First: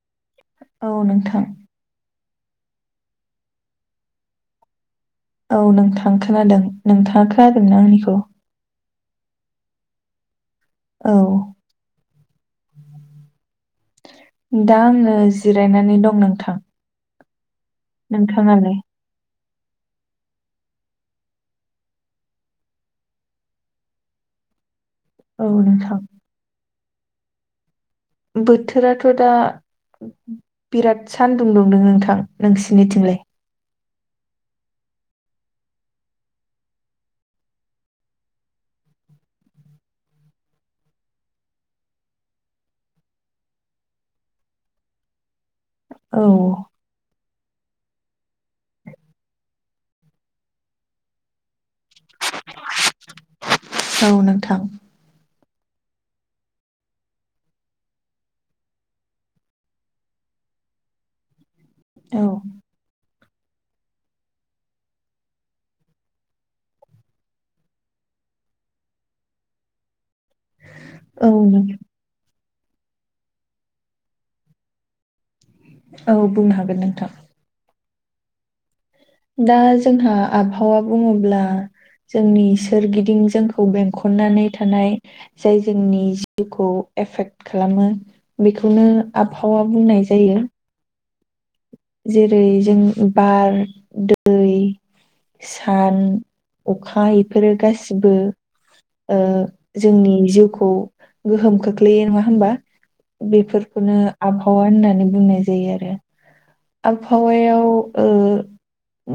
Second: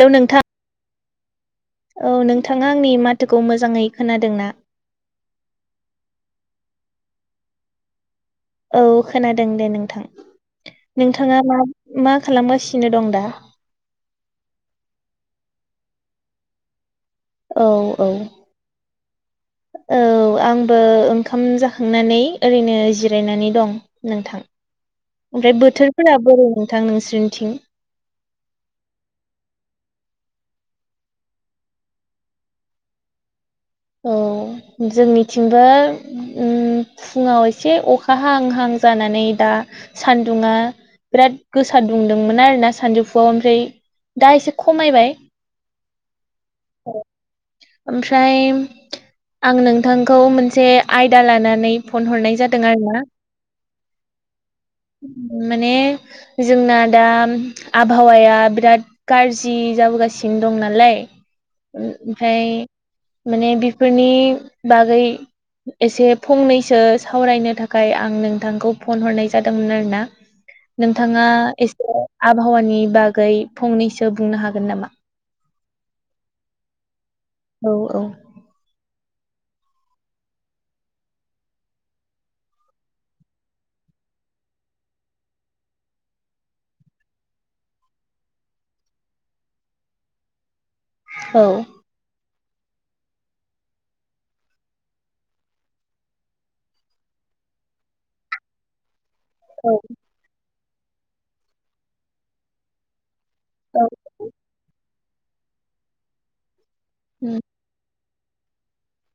हेल' नोंथां। औ नोंथां। औ नोंथाङा आंनि माथोखौ मोजाङै खोनादों ना? औ नोंथां खोनादों नोंथाङा खोनादों ना आंनिखौ? औ खोनादों दे नोंथां। औ नोंथाङा मा मा खालामगासिनो दं दा? दा आंनो जिरायनानै दं नोंथां। औ औ। नोंथाङालाय [inaudible] औ आंबो ओंखाम जाखांनानै ओरैनो जिरायनानै दं। नोंथां औ ओमफ्राय नोंथां बोथोरफोरा बोर' नोंथां नोंसोरनिथिं बोथोराथ' दा बिराद सानदुं दुंदों नोंथां नोंसिनिथिंलाय औ जोंनिथिंबो फुङाव एसे अखा हां हां जानानै दा सान्दुङा बिराद गोसा दुंदोंमोन आरो ना सानजौफुआव ओमफ्राय दा एसे खमायबाय औ ओमफ्राय आं नोंथांखौ मोनसे आयदा लानानै फन हरनाय जादों आरो ना औ नोंथां माने जोंना दा आबहावाया बिराद गाज्रि जाबोगासिनो दं नालाय औ ओमफफ्राय माने बेफोरनि बागै एसे फंनैसो सावरायनो थाखाय आं नोंथांखौ फन हरनाय जादोंमोन आरो ना [inaudible] नोंथाङा औ नों- एसे आबहावानि बागै फंनैसो बुंनो हागोन नामा औ बुंनो हागोन नोंथां औ औ दा जोंहा आबहावा बुङोब्ला जोंनि सोरगिदिं जोंखौ बेंखननानै थानाय जाय जोंनि जिउखौ एफेक्ट खालामो बेखौनो आबहावा बुंनाय जायो औ जेरै जों बार दै सान अखा इफोरो गासिबो ओ जोंनि जिउखौ गोहोम खोख्लैयो नङा हबा औ बेफोरखौनो आबहावा होननानै बुंनाय जायो आरो आबहावायाव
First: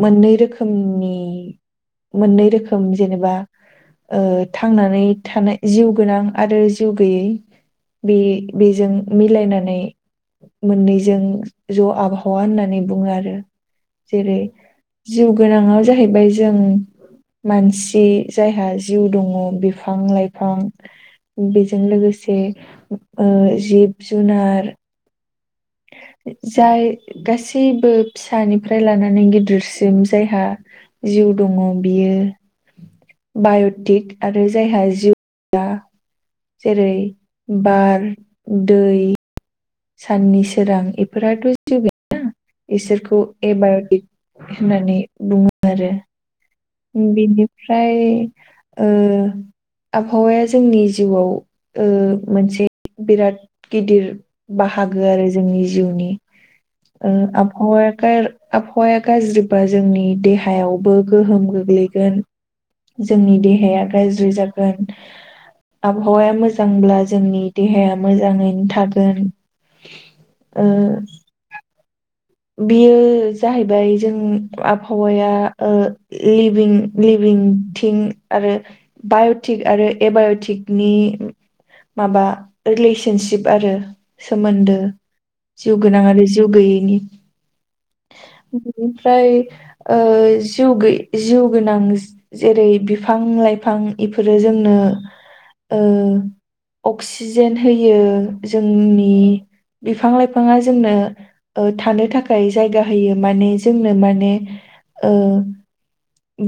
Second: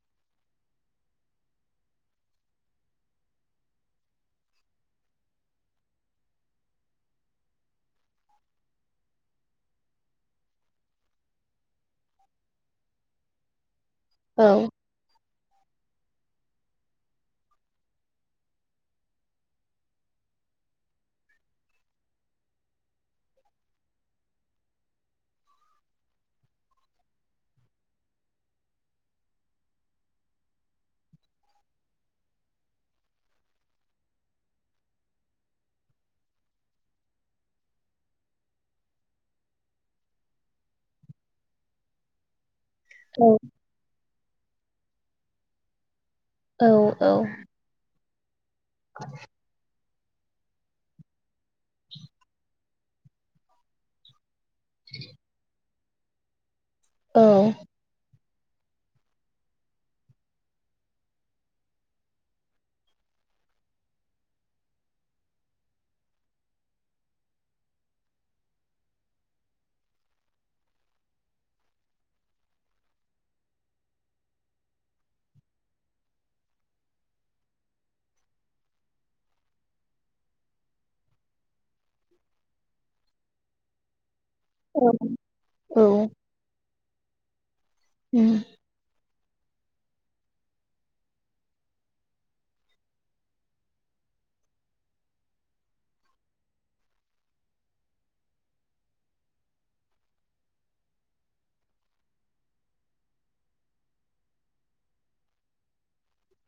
मोननै रोखोमनि मोननै रोखोम जेनेबा थांनानै थानाय जिउ गोनां आरो जिउ गैयै बे बेजों मिलायनानै मोननैजों ज' आब हा होननानै बुङो आरो जेरै औ जिउ गोनाङाव जाहैबाय जों मानसि जायहा जिउ दङ बिफां लाइफां बेजों लोगोसे जिब जुनार जाय गासैबो फिसानिफ्राय लानानै गिदिरसिम जायहा जिउ दङ बियो बाय'टिक आरो जायहा जिउआ जेरै बार दै साननि सोरां बेफोरथ' जिउ इसोरखौ औ एबायटिक होननानै बुङो आरो औ बिनिफ्राय आबहावाया जोंनि जिउआव मोनसे बिराद गिदिर बाहागो आरो जोंनि जिउनि औ आबहावाखाय आबहावाया गाज्रिब्ला जोंनि देहायावबो गोहोम गोग्लैगोन जोंनि देहाया गाज्रि जागोन आबहावाया मोजांब्ला जोंनि देहाया मोजाङैनो थागोन ओ बियो जाहैबाय जों आबहावाया ओ लिभिं लिभिं थिं आरो बाय'टिक आरो एबाय'टिकनि माबा रिलेसनसिप आरो सोमोन्दो औ जिउ औ गोनां आरो जिउ गैयैनि उम बिनिफ्राय ओ जिउ गैयि जिउ गोनां जेरै बिफां लाइफां इफोरो जोंनो ओ अक्सिजेन होयो जोंनि बिफां लाइफाङा जोंनो ओ थानो थाखाय थाखाय जायगा होयो माने जोंनो माने ओ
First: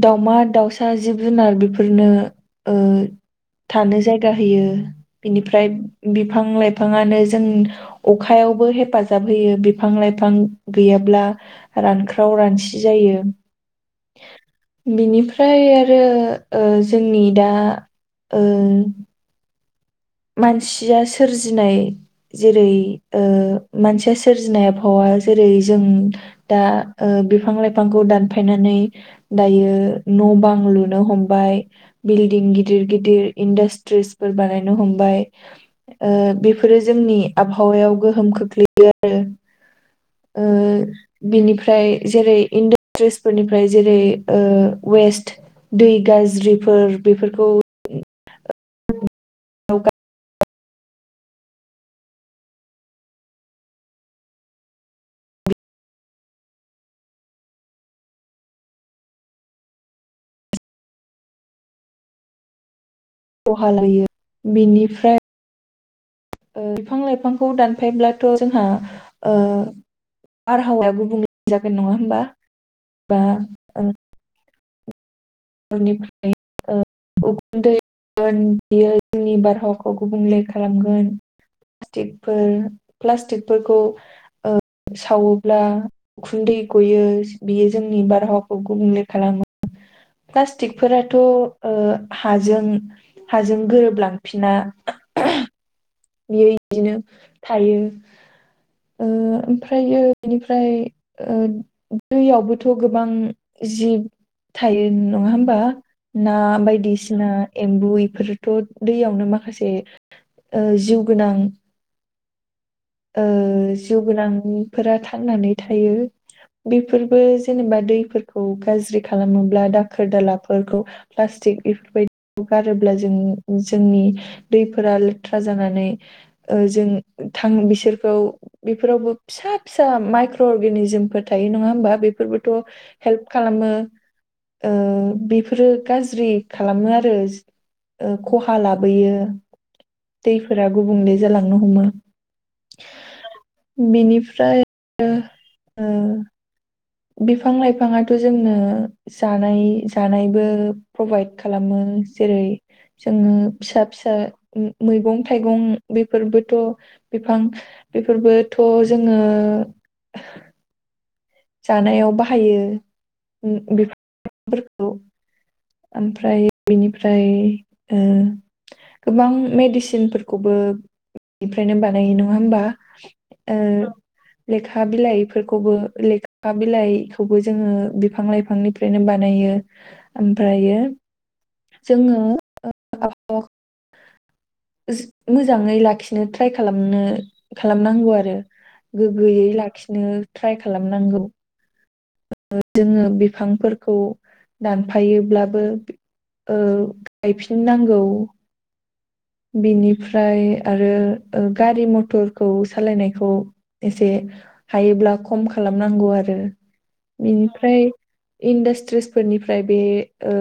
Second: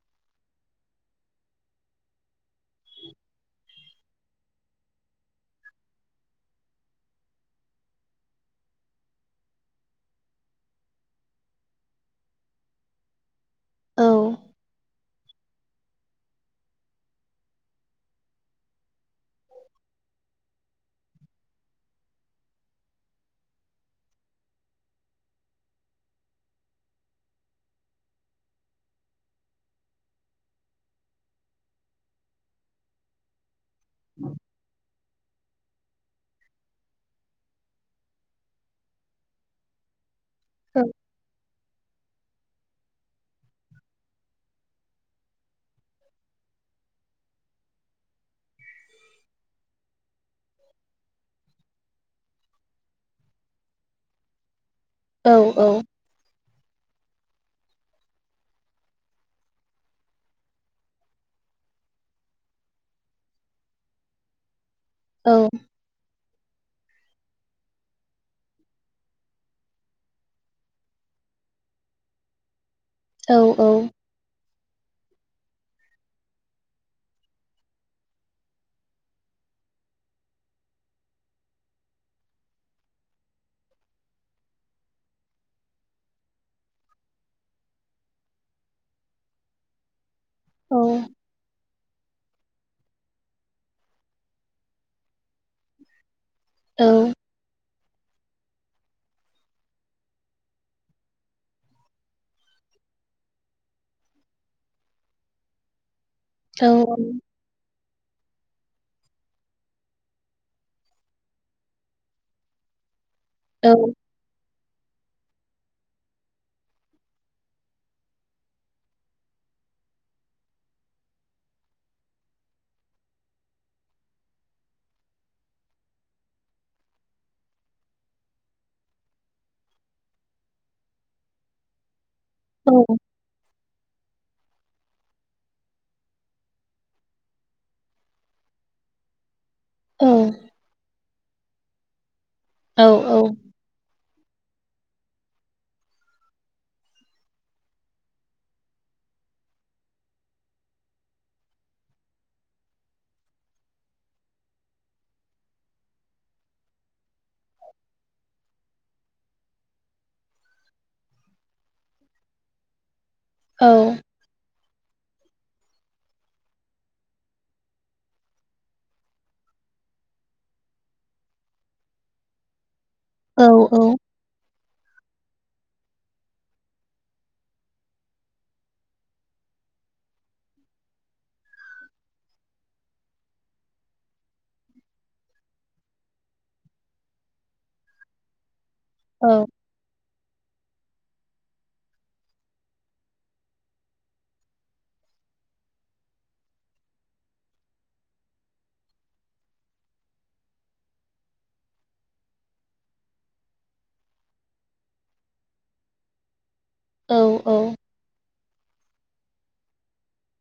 दाउमा दाउसा जिब जुनार बेफोरनो ओ थानो जायगा होयो बिनिफ्राय बिफां लाइफाङानो जों अखायावबो हेफाजाब होयो बिफां लाइफां गैयाब्ला रानख्राव रानसि जायो औ बिनिफ्राय फ्राय आरो जोंनि दा ओ मानसिया सोरजिनाय जेरै ओ मानसिया सोरजिनाय आबहावा जेरै जों दा ओ बिफां लाइफांखौ दानफायनानै दायो न' बां लुनो हमबाय बिल्डिं गिदिर गिदिर इन्डास द्रेसफोर बानायनो हमबाय ओ बेफोरो जोंनि आबहावायाव गोहोम खोख्लैयो आरो ओ औ बिनिफ्राय जेरै [unintelligible] ट्रेसफोरनिफ्राय जेरै ओ वेस्ट दै गाज्रिफोर बेफोरखौ [unintelligible] [inaudible] औ औ खहा लायो बिनिफ्रा औ ओ बिफां लाइफांखौ दानफायब्लाथ' जोंहा ओ बारहावाया गुबुंले जागोन नङा होमबा बा औ औ [unintelligible] ओ [unintelligible] उखुन्दै [unintelligible] बियो जोंनि बारहावाखौ गुबुंले खालामगोन प्लास्टिकफोर प्लास्टिकफोरखौ ओ सावोब्ला उखुन्दै ग'यो बियो जोंनि बारहावाखौ गुबुंले खालामो प्लास्टिकफोराथ' ओ हाजों हाजों गोरोबलांफिना बियो औ इदिनो थायो ओ ओमफ्रायो बिनिफ्राय ओ दैयावबोथ' गोबां जिब थायो नङा होमबा ना औ बायदिसिना एम्बु इफोरथ' दैयावनो माखासे ओ जिउ गोनां ओ जिउ गोनांफोरा थांनानै थायो बेफोरबो जेनेबा दैफोरखौ गाज्रि खालामोब्ला दाखोर दालाफोरखौ प्लास्टिक इफोरबायदि [unintelligible] गारोब्ला जों जोंनि दैफोरा लेथ्रा जानानै ओ जों थां बिसो सोरखौ बेफोरावबो फिसा फिसा माइक्र' अर्गेनिजमफोर थायो नङा होमबा बेफोरबो थ' हेल्प खालामो ओ बेफोरो गाज्रि खालामो आरो ओ खहा लाबोयो औ दैफोरा गुबुंले जालांनो हमो औ औ बिनिफ्राय ओ ओ बिफां लाइफाङाथ' जोंनो जानाय जानायबो प्रभाइद खालामो जेरै जोङो फिसा फिसा मैगं थाइगं बेफोरबोथ' बिफां बेफोरबोथ' जोङो [unintelligible] जानायाव बाहायो उम बेफो फोरखौ ओमफ्राय बिनिफ्राय ओ गोबां मेडिसिनफोरखौबो [unintelligible] निफ्रायनो बानायो नङा होमबा। ओ लेखा बिलाइफोर खौबो लेखा बिलाइखौबो जोङो बिफां लाइफांनिफ्रायनो बानायो। फ्रायो जोङो ओ [unintelligible] [unintelligible] मोजाङै लाखिनो ट्राइ खालामनो खालामनांगौ आरो। गोग्गोयै लाखिनो ट्राइ खालामनांगौ [unintelligible] जोङो बिफांफोरखौ दानफायोब्लाबो बि ओ गायफिन नांगौ बिनिफ्राय आरो ओ गारि मथरखौ सालायनायखौ एसे हायोब्ला खम खालामनांगौ आरो। बिनिफ्राय इन्डासस्ट्रिसफोरनिफ्राय बे ओ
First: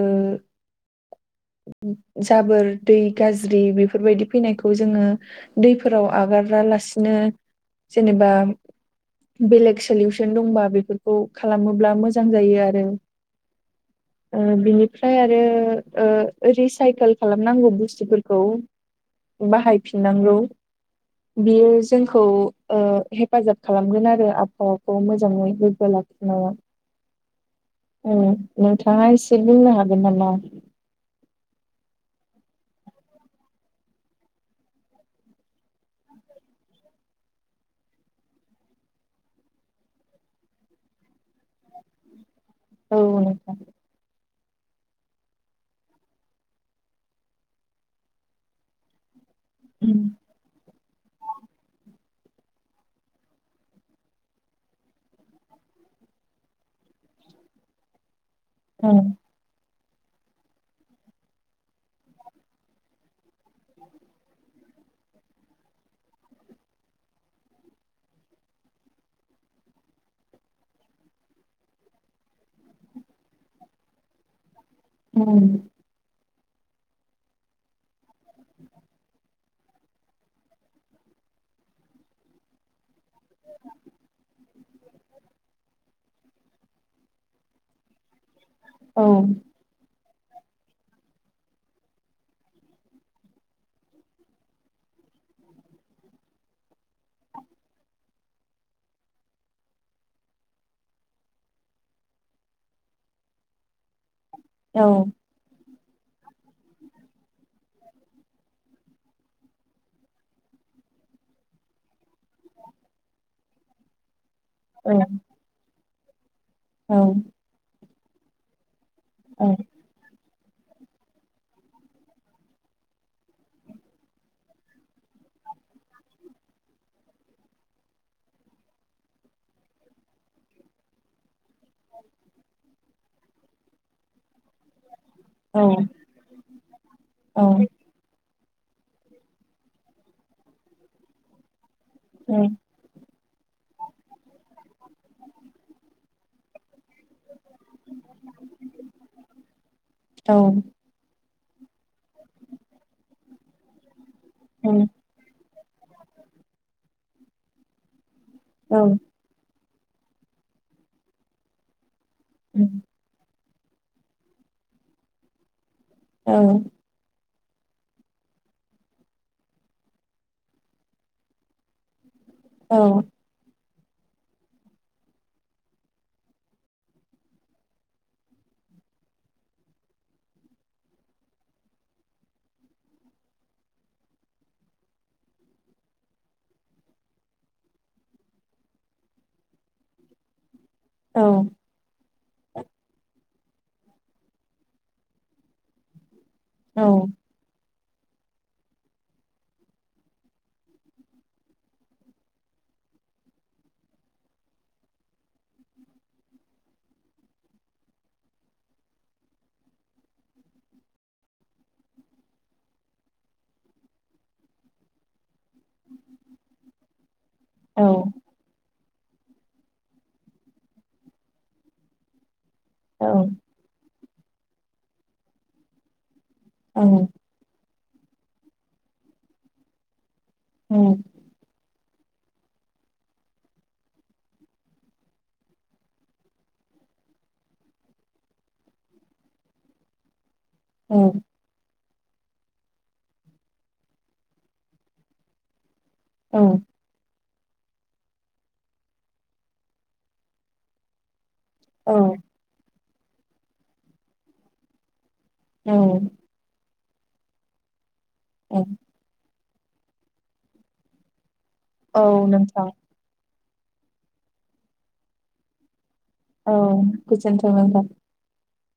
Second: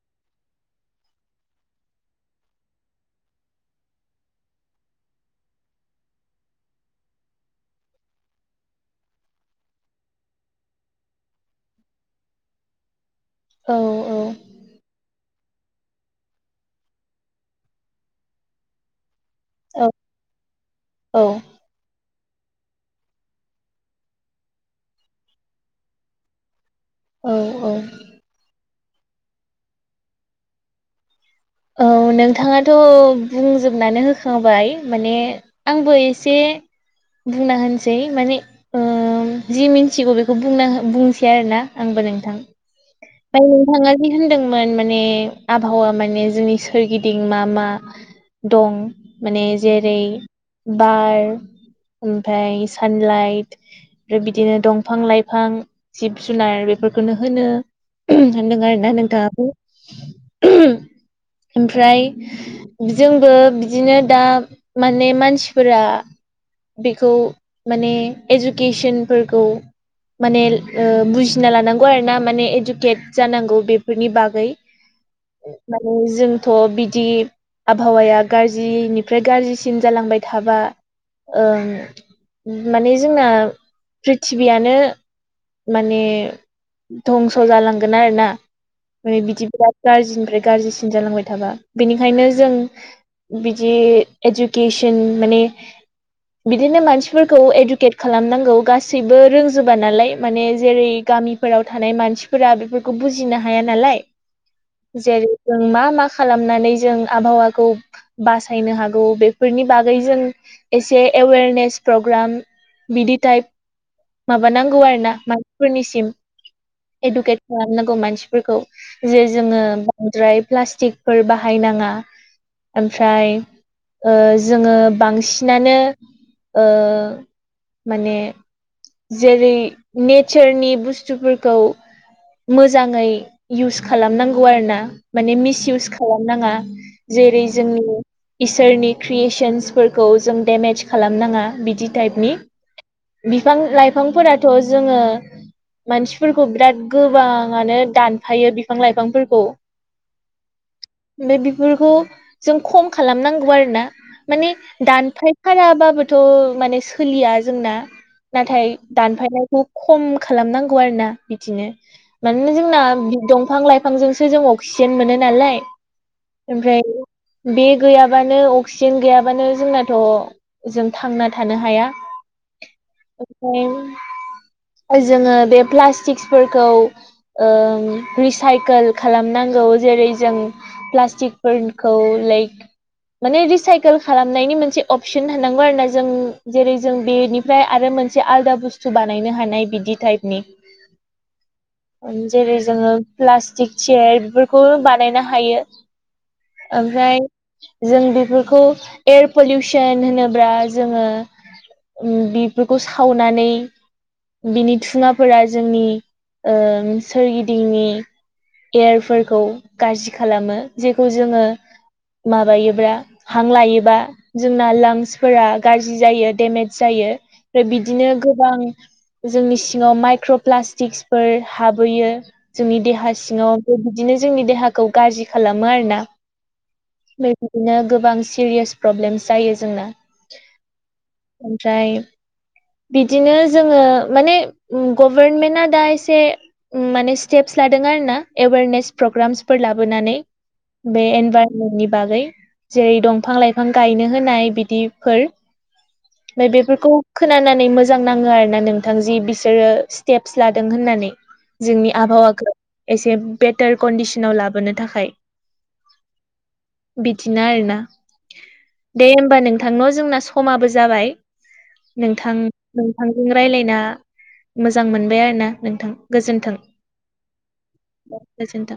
जाबोर दै गाज्रि बेफोरबायदि फैनायखौ जोङो दैफोराव आगारालासिनो जेनेबा बेलेग सलिउसन दंबा बेफोरखौ खालामोब्ला मोजां जायो आरो औ ओ ओ बिनिफ्राय आरो ओ रिसाइकोल खालामनांगौ बुस्थुफोरखौ बाहायफिननांगौ औ औ बियो जो जोंखौ ओ हेफाजाब खालामगोन आरो आबहावाखौ मोजाङै लोब्बा लाखिनायाव। औ ओ नोंथाङा एसे बुंनो हागोन नामा। औ नोंथाङाथ' बुंजोबनानै होखाबाय माने आंबो एसे बुंना होनसै माने ओ जि मिन्थिगौ बेखौ बुंना हो बुंसै आरो ना आंबो नोंथां। औ दा नोंथां नोंथाङा दि होनदोंमोन माने आबहावा माने जोंनि सोरगिदिं मा मा दं माने जेरै उम, बार ओमफाय सानलाइट। ओमफ्राय बिदिनो दंफां लाइफां जिब जुनार बेफोरखोनो होनो। होन्दों आरो औ ना नोंथाङाबो। ओमफ्राय जोंबो बिदिनो दा माने मानसिफोरा बेखौ माने एजुकेसोनफोरखौ माने ओल बुजिना लानांगौ आरो ना माने एडुकेट जानांगौ बेफोरनि बागै। उम। जोंथ' बिदि आबहावाया गाज्रिनिफ्राय गाज्रिसिन जालांबाय थाबा ओ माने जोंना प्रिथिबिआ नो माने धंस' जालांगोन आरोना। औ माने बिदि बिराद गाज्रिनिफ्राय गाज्रिसिन जालांबाय थाबा बेनिखायनो जों बिदि एजुकेसन माने बिदिनो मानसिफोरखौ इडुकेट खालामनांगौ गासैबो रोंजोबा नालाय माने जेरै गामि फोराव थानाय मानसिफोरा बेफोरखौ बुजिनो हाया नालाय औ जेरै जों मा मा खालामनानै जों आबहावाखौ बासायनो हागौ बेफोरनि बागै जों एसे एवेरनेस प्रग्राम। बिदि टाइप। माबानांगौ आरो ना मानसिफोरनिसिम औ एडुकेट खालामनांगौ मानसि फोरखौ जे औ जोङो बांद्राय प्लास्टिकफोर बाहायनाङा। ओमफ्राय ओ जोङो बांसिनानो ओ माने जेरै नेचारनि बुस्थफोर खौ मोजाङै इउस खालामनांगौ आरो ना माने औ मिसएउस खालामनाङा जेरै औ जोंनि इसोरनि क्रियेसन्सफोरखौ जों डेमेज खालामनाङा बिदि टाइपनि बिफां लाइफांफोराथ' जोङो मानसिफोरखौ बिराद गोबाङानो दानफायो बिफां लाइफांफोरखौ औ ओमफ्राय बेफोरखौ जों खम खालामनांगौ आरो ना माने दानफाय खानाबाबोथ' माने सोलिया जोंना नाथाय औ दानफायनाय खौ खम खालामनांगौ आरोोना बिदिनो मानोना जोंना दंफां लाइफां बिफांजोंसो जों अक्सिजेन मोनो नालाय औ ओमफ्राय बे गैयाबानो अक्सिजेन गैयाबानो जोंनाथ' जों थांना थानो हाया औ ओमफ्राय जोङो बे प्लास्टिकसफोरखौ रिसाइकेल खालामनांग जेरै जों पटिकफोरखौ लाइक माने रिसाइकेल खालामनायनि मोनसे अपसन होननांगौ आरो ना जों जेरै जों बेनि ओमफ्राय आरो मोनसे आलादा बुस्थु बानायनो हानाय बिदि टाइपनि औ जेरै जोङो प्लास्टिक चेयार बेफोरखौ बानायनो हायो औ ओमफ्राय जों बेफोरखौ एयार पलिउसन होनोब्ला जोङो उम बेफोरखौ सावनानै बिनि थुङाफोरा जोंनि ओम सोरगिदिंनि एयारफोरखौ गाज्रि खालामो जेखौ जोङो माबायोब्ला हां लायोबा जोंना लांसफोरा गाज्रि जायो डेमेज जायो। ओमफ्राय औ बिदिनो गोबां जोंनि सिङाव माइक्र' प्लास्टिक्सफोर हाबोयो जोंनि औ देहा सिङाव बेबायदिनो जोंनि देहाखौ गाज्रि खालामो आरोना। ओं बेबायदिनो गोबां सिरियास प्रब्लेम जायो जोंना। उम ओमफ्राय बिदिनो जोङो माने उम गभारनमेन्टआ दा एसे उम माने स्टेपस लादों आर ना एवेरनेस प्रग्रामसफोर लाबोनानै औ बे एनभार नि बागै जेरै दंफां लाइफां गायनो होनाय बिदिफोर औ बाय बेफोरखौ खोनानानै मोजां नाङो आरो ना नोंथां जि बिसोरो स्टेप्स लादों होननानै जोंनि औ आबहावाखौ एसे बेटार कन्डिसनाव लाबोनो थाखाय औ बिदिनो आरोना ‌। औ दे होमबा नोंथांन' जोंना समाबो जाबाय। नोंथां नोंथांजों रायज्लायना मोजां मोनबाय आरो ना नोंथां। औ गोजोन्थों नोंथां। अ गोजोन।